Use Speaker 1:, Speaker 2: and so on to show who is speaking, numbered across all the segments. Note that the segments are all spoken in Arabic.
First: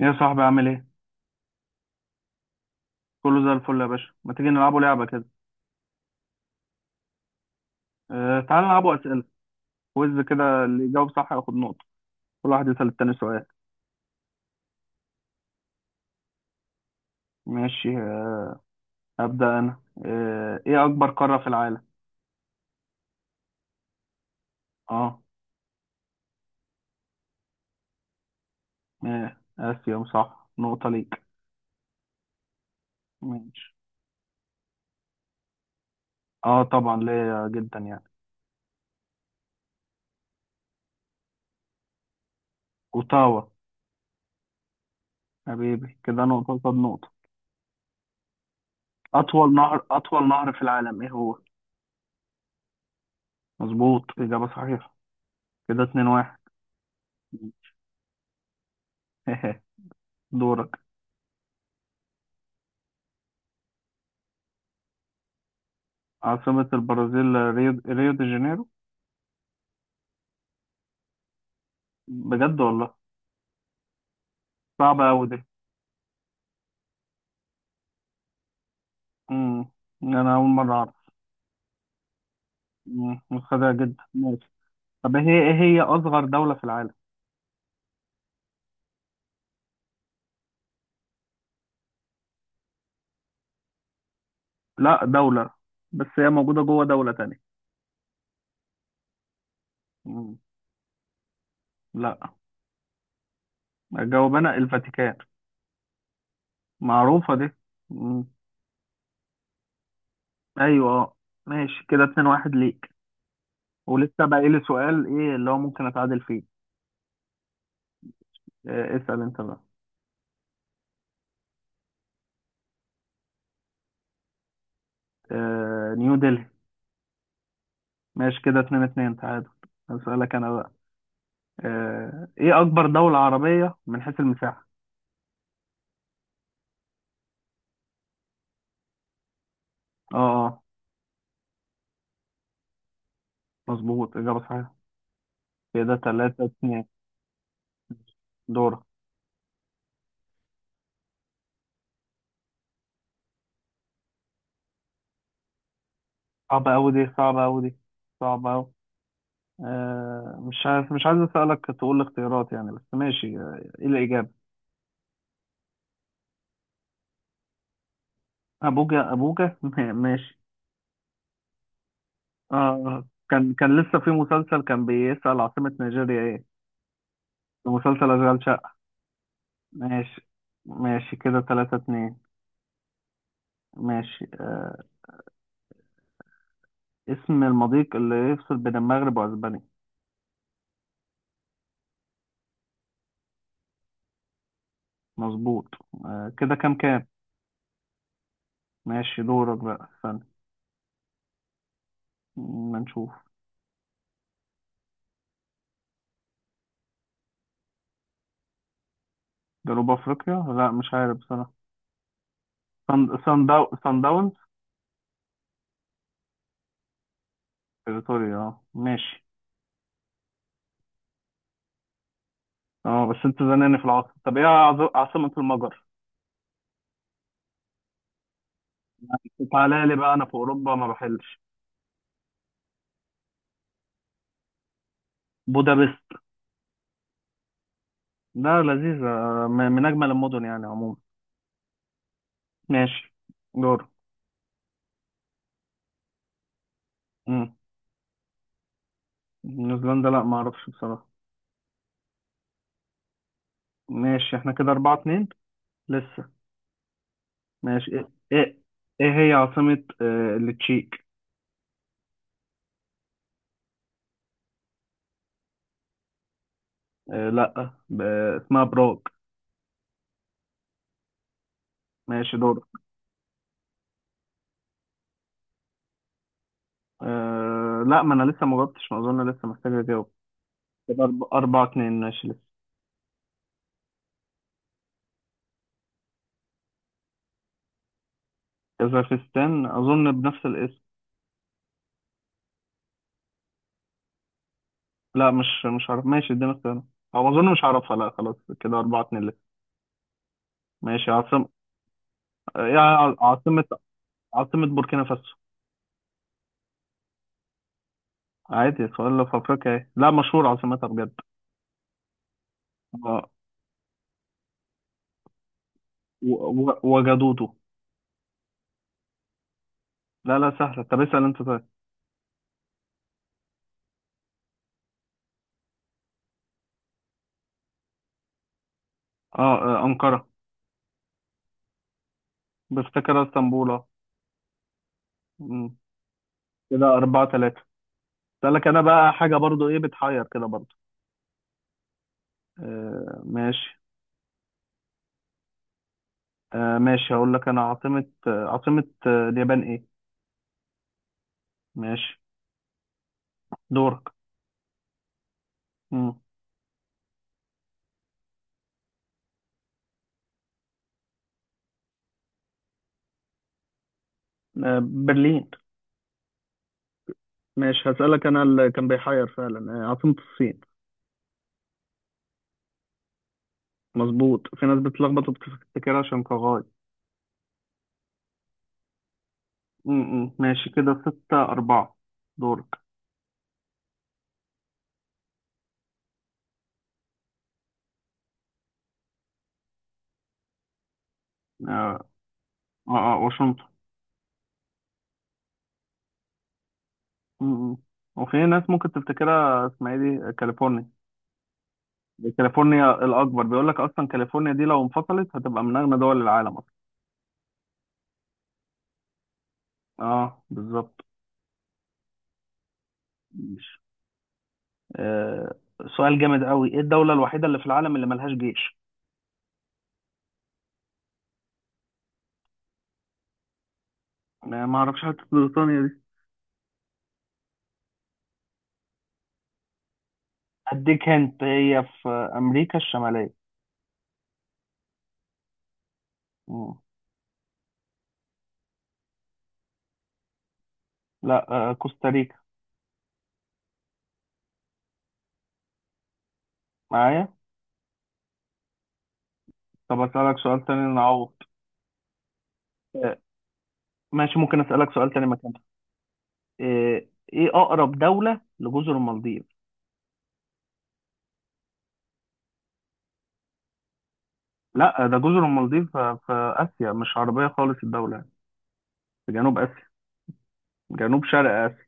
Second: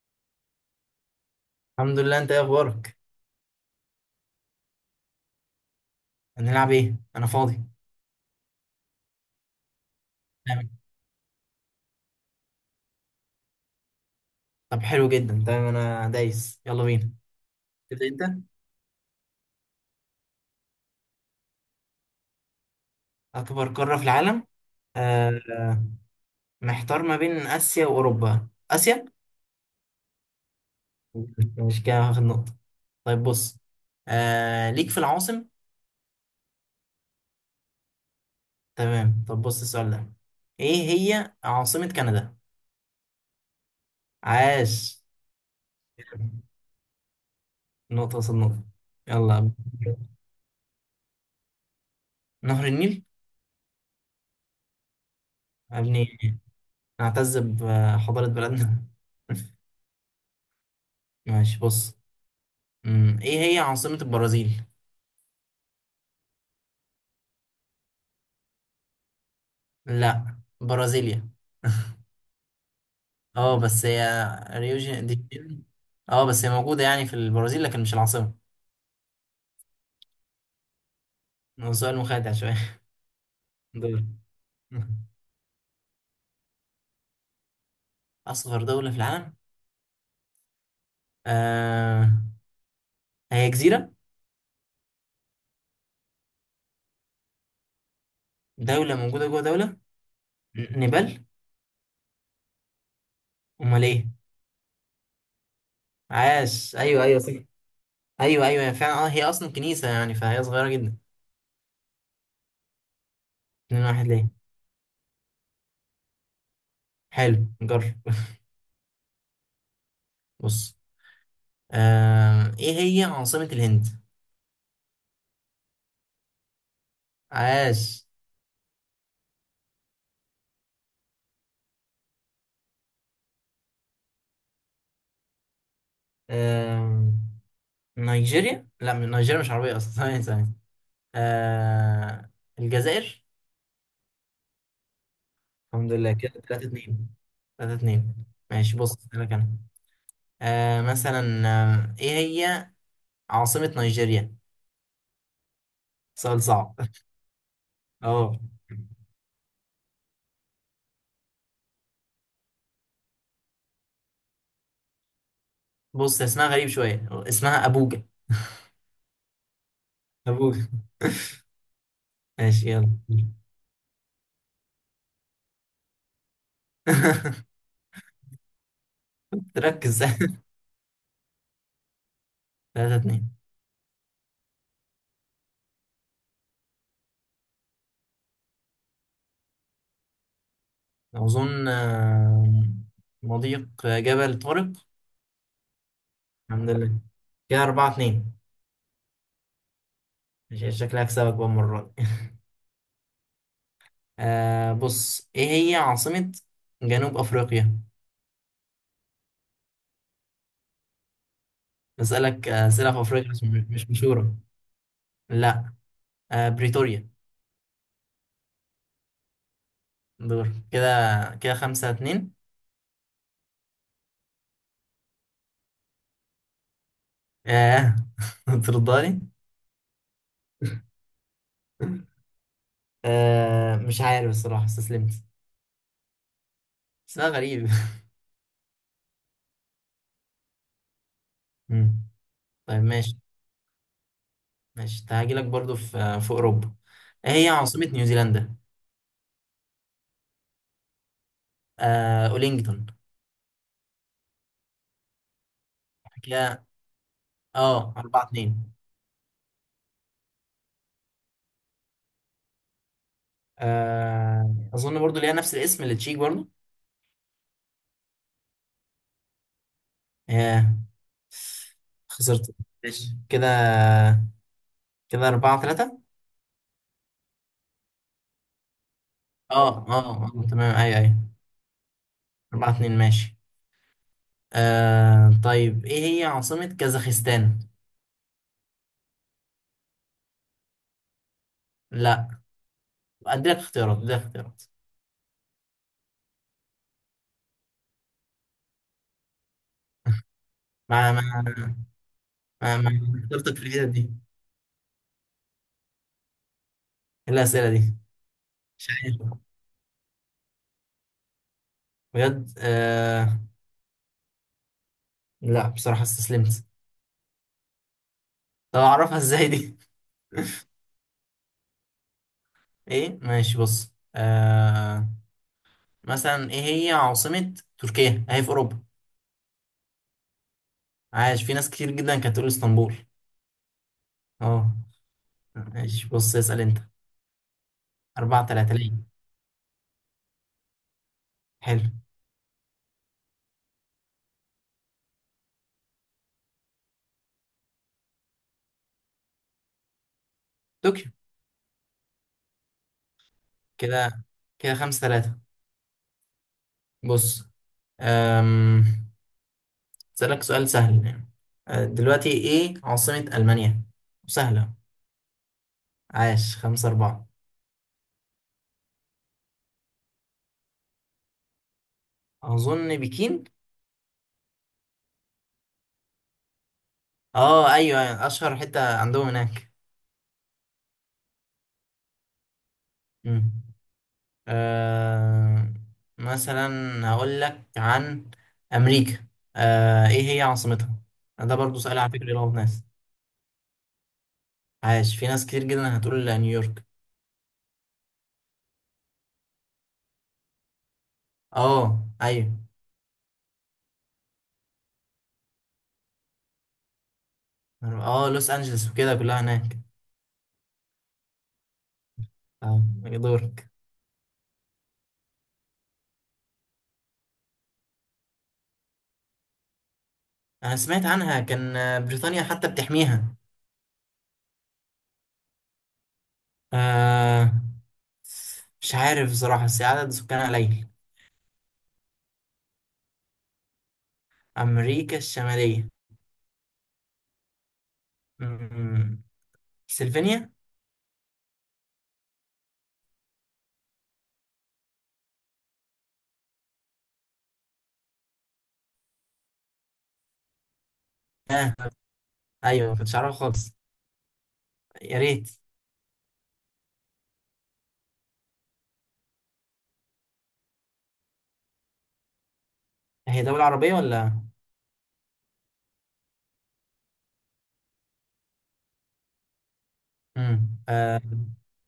Speaker 1: يا صاحبي عامل ايه؟
Speaker 2: الحمد لله. انت ايه اخبارك؟
Speaker 1: كله زي الفل يا باشا، ما تيجي نلعبوا لعبة كده.
Speaker 2: هنلعب ايه؟ انا فاضي.
Speaker 1: تعال نلعبوا أسئلة، كويز كده
Speaker 2: تمام.
Speaker 1: اللي يجاوب صح ياخد نقطة، كل واحد يسأل التاني سؤال.
Speaker 2: طب حلو جدا. تمام انا دايس، يلا بينا.
Speaker 1: ماشي
Speaker 2: تبدا انت.
Speaker 1: أبدأ أنا. ايه أكبر قارة في العالم؟
Speaker 2: اكبر قاره في العالم؟
Speaker 1: اه.
Speaker 2: آه آه، محتار ما بين اسيا واوروبا. اسيا.
Speaker 1: إيه آسيا صح، نقطة ليك.
Speaker 2: مش كده هاخد نقطه؟ طيب بص.
Speaker 1: ماشي.
Speaker 2: ليك في العواصم.
Speaker 1: اه طبعا ليا جدا يعني.
Speaker 2: تمام. طب بص السؤال ده. ايه هي عاصمه كندا؟
Speaker 1: أوتاوا.
Speaker 2: عاش.
Speaker 1: حبيبي كده نقطة قصاد نقطة.
Speaker 2: نقطه قصاد نقطه. يلا.
Speaker 1: أطول نهر في العالم ايه هو؟
Speaker 2: نهر النيل.
Speaker 1: مظبوط، إجابة صحيحة.
Speaker 2: يا
Speaker 1: كده اتنين
Speaker 2: ابني،
Speaker 1: واحد.
Speaker 2: نعتز بحضاره بلدنا.
Speaker 1: دورك.
Speaker 2: ماشي بص. ايه هي عاصمة البرازيل؟
Speaker 1: عاصمة البرازيل ريو دي جانيرو.
Speaker 2: لا، برازيليا.
Speaker 1: بجد والله.
Speaker 2: اه بس هي ريو دي
Speaker 1: صعبة أوي دي.
Speaker 2: جانيرو. اه بس هي موجودة يعني في البرازيل لكن مش العاصمة.
Speaker 1: مم. أنا أول مرة أعرف.
Speaker 2: هو سؤال مخادع شوية.
Speaker 1: مم. متخدعة جدا
Speaker 2: دول.
Speaker 1: ماشي. طب هي إيه هي أصغر دولة في العالم؟
Speaker 2: أصغر دولة في العالم. آه هي جزيرة.
Speaker 1: لا دولة، بس هي موجودة جوه دولة تانية.
Speaker 2: دولة موجودة جوه دولة.
Speaker 1: مم.
Speaker 2: نيبال.
Speaker 1: لا.
Speaker 2: أمال إيه؟
Speaker 1: أجاوب أنا، الفاتيكان.
Speaker 2: عاش، أيوه أيوه صح.
Speaker 1: معروفة دي. مم.
Speaker 2: أيوه أيوه، هي فعلا اه هي أصلا كنيسة يعني فهي صغيرة
Speaker 1: أيوة
Speaker 2: جدا.
Speaker 1: أه. ماشي كده اتنين واحد ليك.
Speaker 2: اتنين واحد
Speaker 1: ولسه
Speaker 2: ليه؟
Speaker 1: باقي لي سؤال إيه اللي هو ممكن أتعادل فيه.
Speaker 2: حلو جرب.
Speaker 1: اسأل أنت بقى.
Speaker 2: بص. إيه هي عاصمة الهند؟
Speaker 1: نيو دلهي.
Speaker 2: عاش.
Speaker 1: ماشي كده اتنين اتنين تعادل. هسألك أنا بقى. إيه أكبر دولة عربية من حيث المساحة؟
Speaker 2: آم، نيجيريا، لا، من نيجيريا مش عربية أصلا.
Speaker 1: أه
Speaker 2: ثانية ثانية.
Speaker 1: آه.
Speaker 2: آه، الجزائر.
Speaker 1: مظبوط إجابة صحيحة.
Speaker 2: الحمد
Speaker 1: كده
Speaker 2: لله. كده
Speaker 1: تلاتة
Speaker 2: 3
Speaker 1: اتنين.
Speaker 2: 2 3-2. ماشي
Speaker 1: دورة.
Speaker 2: بص، أسألك أنا. مثلا. إيه هي عاصمة نيجيريا؟ سؤال
Speaker 1: صعبة
Speaker 2: صعب.
Speaker 1: أوي دي صعبة أوي دي
Speaker 2: أه.
Speaker 1: صعبة أوي. مش عارف، مش عايز أسألك تقول الاختيارات يعني، بس ماشي إيه الإجابة.
Speaker 2: بص، اسمها غريب شوية، اسمها أبوجا.
Speaker 1: أبوجا أبوجا ماشي.
Speaker 2: أبوجا.
Speaker 1: آه
Speaker 2: ماشي، يلا.
Speaker 1: آه. كان لسه في مسلسل كان بيسأل عاصمة نيجيريا إيه، في مسلسل أشغال شقة.
Speaker 2: تركز.
Speaker 1: ماشي. ماشي كده تلاتة اتنين.
Speaker 2: 3-2.
Speaker 1: ماشي اسم المضيق اللي يفصل بين المغرب وأسبانيا.
Speaker 2: أظن، مضيق جبل طارق.
Speaker 1: مظبوط. كده
Speaker 2: الحمد
Speaker 1: كام
Speaker 2: لله.
Speaker 1: كام.
Speaker 2: كده 4-2.
Speaker 1: ماشي دورك بقى استنى.
Speaker 2: مش شكلها هكسبك بقى المرة دي.
Speaker 1: ما نشوف.
Speaker 2: بص، ايه هي عاصمة جنوب افريقيا؟
Speaker 1: جنوب افريقيا، لا مش عارف بصراحه.
Speaker 2: بسألك أسئلة في افريقيا مش مش
Speaker 1: سان داونز.
Speaker 2: مشهورة. لا، بريتوريا.
Speaker 1: بريتوريا اه ماشي.
Speaker 2: دور كده. كده خمسة اتنين.
Speaker 1: اه بس انت زناني في العاصمه. طب ايه عاصمه المجر.
Speaker 2: اه. ترضاني؟
Speaker 1: تعالى لي بقى انا في اوروبا ما بحلش.
Speaker 2: مش عارف الصراحة، استسلمت.
Speaker 1: بودابست.
Speaker 2: اسمها غريب.
Speaker 1: لا لذيذه. من اجمل المدن يعني عموما.
Speaker 2: مم. طيب،
Speaker 1: ماشي
Speaker 2: ماشي.
Speaker 1: دور.
Speaker 2: ماشي، هاجيلك برضو في أوروبا. إيه هي
Speaker 1: مم.
Speaker 2: عاصمة نيوزيلندا؟
Speaker 1: نيوزيلندا، لا ما اعرفش بصراحه.
Speaker 2: أولينجتون.
Speaker 1: ماشي احنا كده أربعة اتنين لسه.
Speaker 2: كده
Speaker 1: ماشي
Speaker 2: اه
Speaker 1: ايه
Speaker 2: أربعة
Speaker 1: ايه,
Speaker 2: اتنين.
Speaker 1: إيه هي عاصمه التشيك.
Speaker 2: أظن برضو ليها نفس الاسم اللي تشيك برضو.
Speaker 1: آه لا ب- اسمها براغ.
Speaker 2: ياه،
Speaker 1: ماشي
Speaker 2: خسرت.
Speaker 1: دور.
Speaker 2: ماشي كده. كده أربعة ثلاثة.
Speaker 1: لا ما انا لسه ما جاوبتش، ما اظن لسه محتاج
Speaker 2: اه
Speaker 1: اجاوب.
Speaker 2: اه، تمام أيوة
Speaker 1: كده
Speaker 2: أيوة.
Speaker 1: أربعة اتنين ماشي لسه.
Speaker 2: أربعة اتنين ماشي. طيب، إيه هي عاصمة كازاخستان؟
Speaker 1: كازاخستان اظن بنفس الاسم.
Speaker 2: لا، أديلك اختيارات، أديلك اختيارات.
Speaker 1: لا، مش عارف ماشي اديني اختيارات. او اظن مش عارفها، لا خلاص كده أربعة اتنين لسه. ماشي
Speaker 2: ما ما
Speaker 1: عاصم. يعني
Speaker 2: ما اخترتك
Speaker 1: عاصمة
Speaker 2: في الحتة دي إيه؟
Speaker 1: عاصمة بوركينا فاسو.
Speaker 2: الأسئلة دي. مش
Speaker 1: عادي، سؤال في
Speaker 2: عارف
Speaker 1: افريقيا ايه، لا مشهور عاصمتها بجد.
Speaker 2: بجد.
Speaker 1: آه،
Speaker 2: لا، بصراحة استسلمت.
Speaker 1: وجدوده.
Speaker 2: طب أعرفها إزاي دي؟
Speaker 1: لا لا سهلة، طب اسأل انت طيب.
Speaker 2: إيه، ماشي بص. مثلا، إيه هي عاصمة تركيا؟ أهي في أوروبا.
Speaker 1: اه أنقرة.
Speaker 2: عايش، في ناس كتير جدا كانت تقول اسطنبول.
Speaker 1: بفتكرها اسطنبول اه.
Speaker 2: اه،
Speaker 1: مم.
Speaker 2: ماشي بص، اسأل انت.
Speaker 1: كده أربعة تلاتة.
Speaker 2: أربعة
Speaker 1: اسألك
Speaker 2: تلاتة
Speaker 1: انا بقى
Speaker 2: ليه؟
Speaker 1: حاجة برضو ايه بتحير كده برضو.
Speaker 2: حلو.
Speaker 1: آه ماشي. ماشي هقول لك انا عاصمة اليابان ايه.
Speaker 2: طوكيو.
Speaker 1: ماشي دورك.
Speaker 2: كده كده خمسة تلاتة.
Speaker 1: مم.
Speaker 2: بص. أم... اسألك سؤال سهل يعني. دلوقتي، ايه عاصمة ألمانيا؟ سهلة.
Speaker 1: برلين.
Speaker 2: عاش. خمسة أربعة.
Speaker 1: ماشي هسألك انا اللي كان بيحير فعلا عاصمة الصين.
Speaker 2: أظن بكين.
Speaker 1: مظبوط، في ناس بتلخبط وبتفتكرها شنغهاي.
Speaker 2: اه، أيوة أيوة، أشهر حتة عندهم هناك.
Speaker 1: مم، مم. ماشي كده ستة أربعة. دورك.
Speaker 2: مم. أه... مثلا، هقول لك عن أمريكا. ايه هي عاصمتها؟ ده برضو سؤال
Speaker 1: اه
Speaker 2: على فكرة يلخبط ناس.
Speaker 1: اه واشنطن.
Speaker 2: عاش. في ناس كتير جدا هتقول نيويورك.
Speaker 1: مم، مم. وفي ناس ممكن تفتكرها اسمها ايه، دي كاليفورنيا.
Speaker 2: اه،
Speaker 1: دي
Speaker 2: ايوه.
Speaker 1: كاليفورنيا الأكبر، بيقول لك أصلا كاليفورنيا دي لو انفصلت هتبقى من أغنى دول العالم أصلا.
Speaker 2: اه، لوس انجلوس وكده كلها هناك.
Speaker 1: اه بالظبط.
Speaker 2: اه، يدورك.
Speaker 1: آه، سؤال جامد قوي، ايه الدولة الوحيدة اللي في العالم اللي ملهاش جيش.
Speaker 2: انا سمعت عنها، كان بريطانيا حتى بتحميها.
Speaker 1: ما اعرفش، حتى بريطانيا دي.
Speaker 2: آه مش عارف بصراحة، بس عدد سكانها قليل.
Speaker 1: اديك هنت، هي في امريكا الشمالية.
Speaker 2: امريكا الشمالية.
Speaker 1: مم.
Speaker 2: مم. سلفينيا.
Speaker 1: لا كوستاريكا، معايا. طب اسألك سؤال تاني نعوض.
Speaker 2: اه، ايوه، ما كنتش
Speaker 1: آه،
Speaker 2: عارفها خالص.
Speaker 1: ماشي ممكن اسألك سؤال
Speaker 2: يا
Speaker 1: تاني
Speaker 2: ريت.
Speaker 1: مكانها. آه، ايه اقرب دولة لجزر المالديف.
Speaker 2: هي دولة عربية ولا؟
Speaker 1: لا، ده جزر المالديف في اسيا، مش عربية خالص الدولة يعني. في جنوب اسيا،
Speaker 2: مم.
Speaker 1: جنوب شرق اسيا.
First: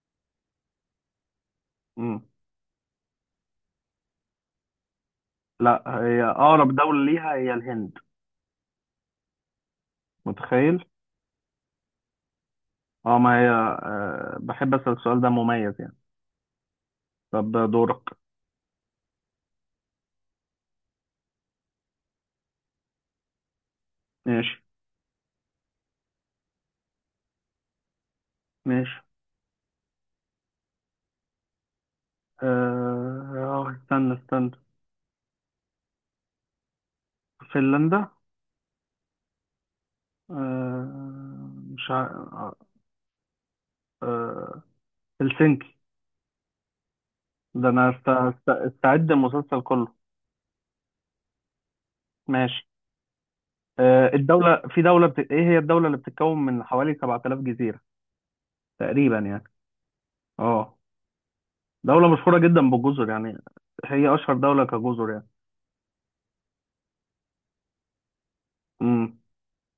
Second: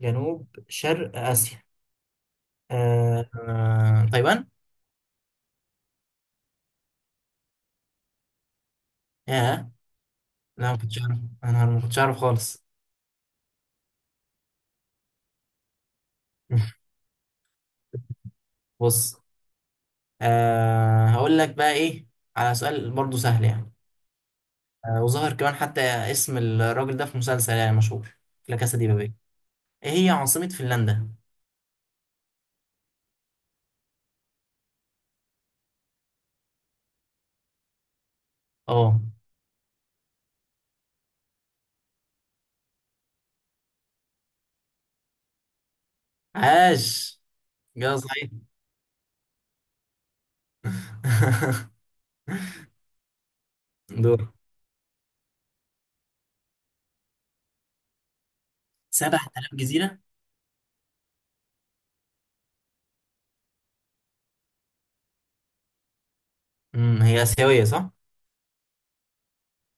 Speaker 2: جنوب شرق اسيا.
Speaker 1: مم.
Speaker 2: تايوان.
Speaker 1: لا، هي اقرب دولة ليها هي الهند.
Speaker 2: ياه. لا، ما
Speaker 1: متخيل.
Speaker 2: كنتش عارف. انا ما كنتش عارف خالص.
Speaker 1: اه ما هي، أه بحب أسأل السؤال ده مميز يعني. طب دورك.
Speaker 2: بص. هقول لك بقى ايه، على سؤال برضو سهل يعني.
Speaker 1: ماشي.
Speaker 2: وظهر كمان حتى اسم الراجل ده في مسلسل يعني مشهور. لا كاسا دي
Speaker 1: ماشي
Speaker 2: بابيل. ايه هي عاصمة فنلندا؟
Speaker 1: اه استنى استنى فنلندا.
Speaker 2: اه،
Speaker 1: آه مش ع... آه آه، هلسنكي.
Speaker 2: عاش.
Speaker 1: ده انا
Speaker 2: جا صحيح.
Speaker 1: استعد المسلسل كله. ماشي. آه
Speaker 2: دور.
Speaker 1: الدولة في دولة بت... ايه هي الدولة اللي بتتكون من حوالي 7000 جزيرة تقريبا يعني.
Speaker 2: 7000 جزيرة.
Speaker 1: اه دولة مشهورة جدا بالجزر يعني. هي اشهر دولة كجزر يعني.
Speaker 2: هي آسيوية صح؟
Speaker 1: امم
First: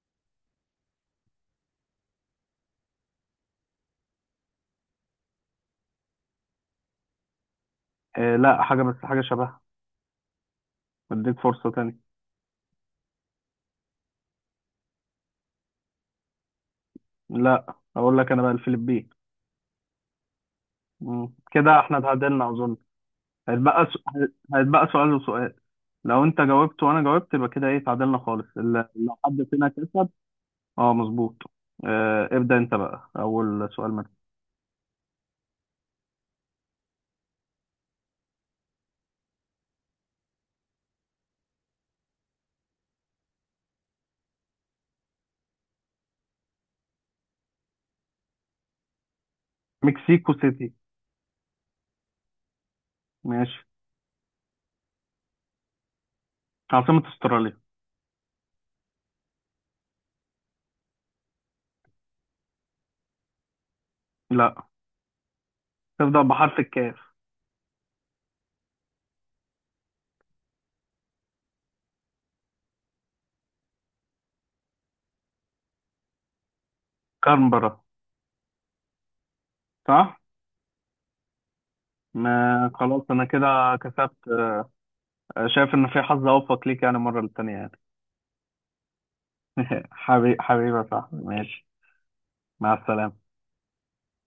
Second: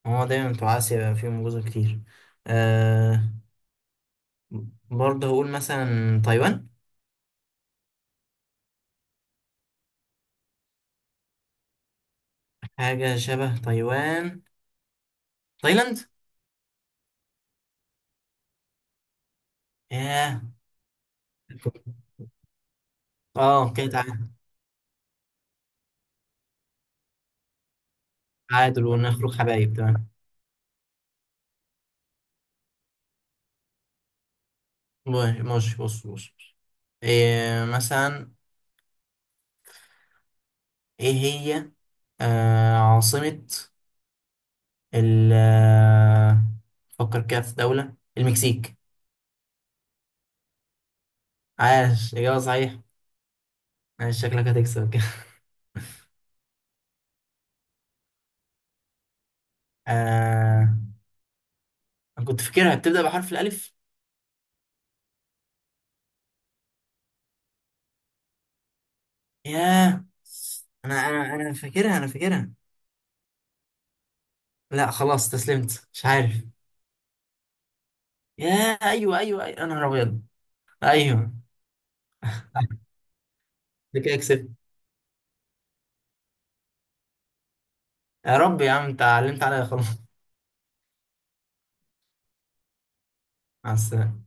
Speaker 2: هو دايما بتوع آسيا بيبقى فيهم جزر كتير. أه برضه هقول مثلا تايوان.
Speaker 1: لا حاجة، بس حاجة شبهها. اديك فرصة تانية.
Speaker 2: حاجة شبه تايوان. تايلاند.
Speaker 1: لا اقول لك انا بقى، الفلبين.
Speaker 2: ياه.
Speaker 1: مم. كده احنا اتعادلنا اظن.
Speaker 2: اه،
Speaker 1: هيتبقى
Speaker 2: كده
Speaker 1: س... هيتبقى سؤال وسؤال، لو انت جاوبت وانا جاوبت يبقى كده ايه اتعادلنا خالص،
Speaker 2: تعادل
Speaker 1: لو
Speaker 2: ونخرج
Speaker 1: حد فينا
Speaker 2: حبايب، تمام.
Speaker 1: كسب. اه مظبوط. ابدأ انت بقى، اول سؤال منك.
Speaker 2: ماشي ماشي، بص بص بص. إيه، مثلا. ايه هي عاصمة ال آه، فكر كده في دولة المكسيك.
Speaker 1: مكسيكو سيتي.
Speaker 2: عاش، إجابة صحيح.
Speaker 1: ماشي.
Speaker 2: عاش، شكلك هتكسب كده.
Speaker 1: عاصمة استراليا.
Speaker 2: آه أنا كنت فاكرها بتبدأ بحرف الألف.
Speaker 1: لا، تبدأ بحرف الكاف.
Speaker 2: ياه، أنا فاكرها. لا، خلاص استسلمت، مش عارف.
Speaker 1: كانبرا.
Speaker 2: ياه، أيوه أيوه أيوه، أنا
Speaker 1: صح.
Speaker 2: أبيض. أيوه.
Speaker 1: ما خلاص انا كده
Speaker 2: ده
Speaker 1: كسبت.
Speaker 2: كده كسبت.
Speaker 1: شايف ان في حظ اوفق ليك يعني المرة التانية يعني.
Speaker 2: يا رب يا عم، أنت علمت عليا خلاص.
Speaker 1: حبيبي حبيبي صح ماشي. مع السلامة.
Speaker 2: مع السلامة.